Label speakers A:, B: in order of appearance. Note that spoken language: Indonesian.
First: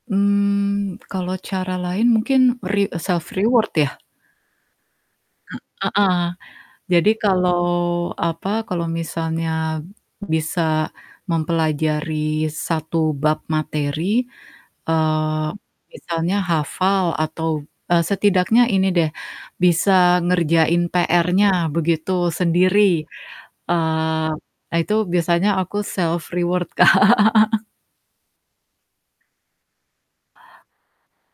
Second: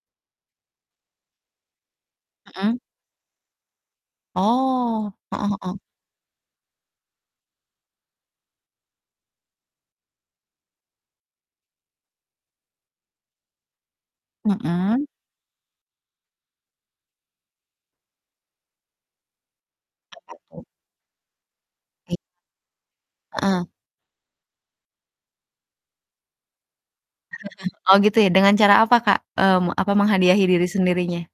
A: Mmm, kalau cara lain mungkin
B: Mhm.
A: re self reward, ya?
B: Oh, heeh
A: E
B: heeh.
A: heeh. Jadi kalau apa, kalau misalnya bisa mempelajari 1 bab materi,
B: Mhm.
A: eee, misalnya hafal atau, eee, setidaknya ini deh, bisa
B: Apa tuh?
A: ngerjain PR-nya begitu
B: Baik.
A: sendiri,
B: Heeh.
A: eee, nah itu biasanya aku self reward Kak.
B: Oh, gitu ya dengan cara apa Kak, mmm, apa menghadiahi diri sendirinya?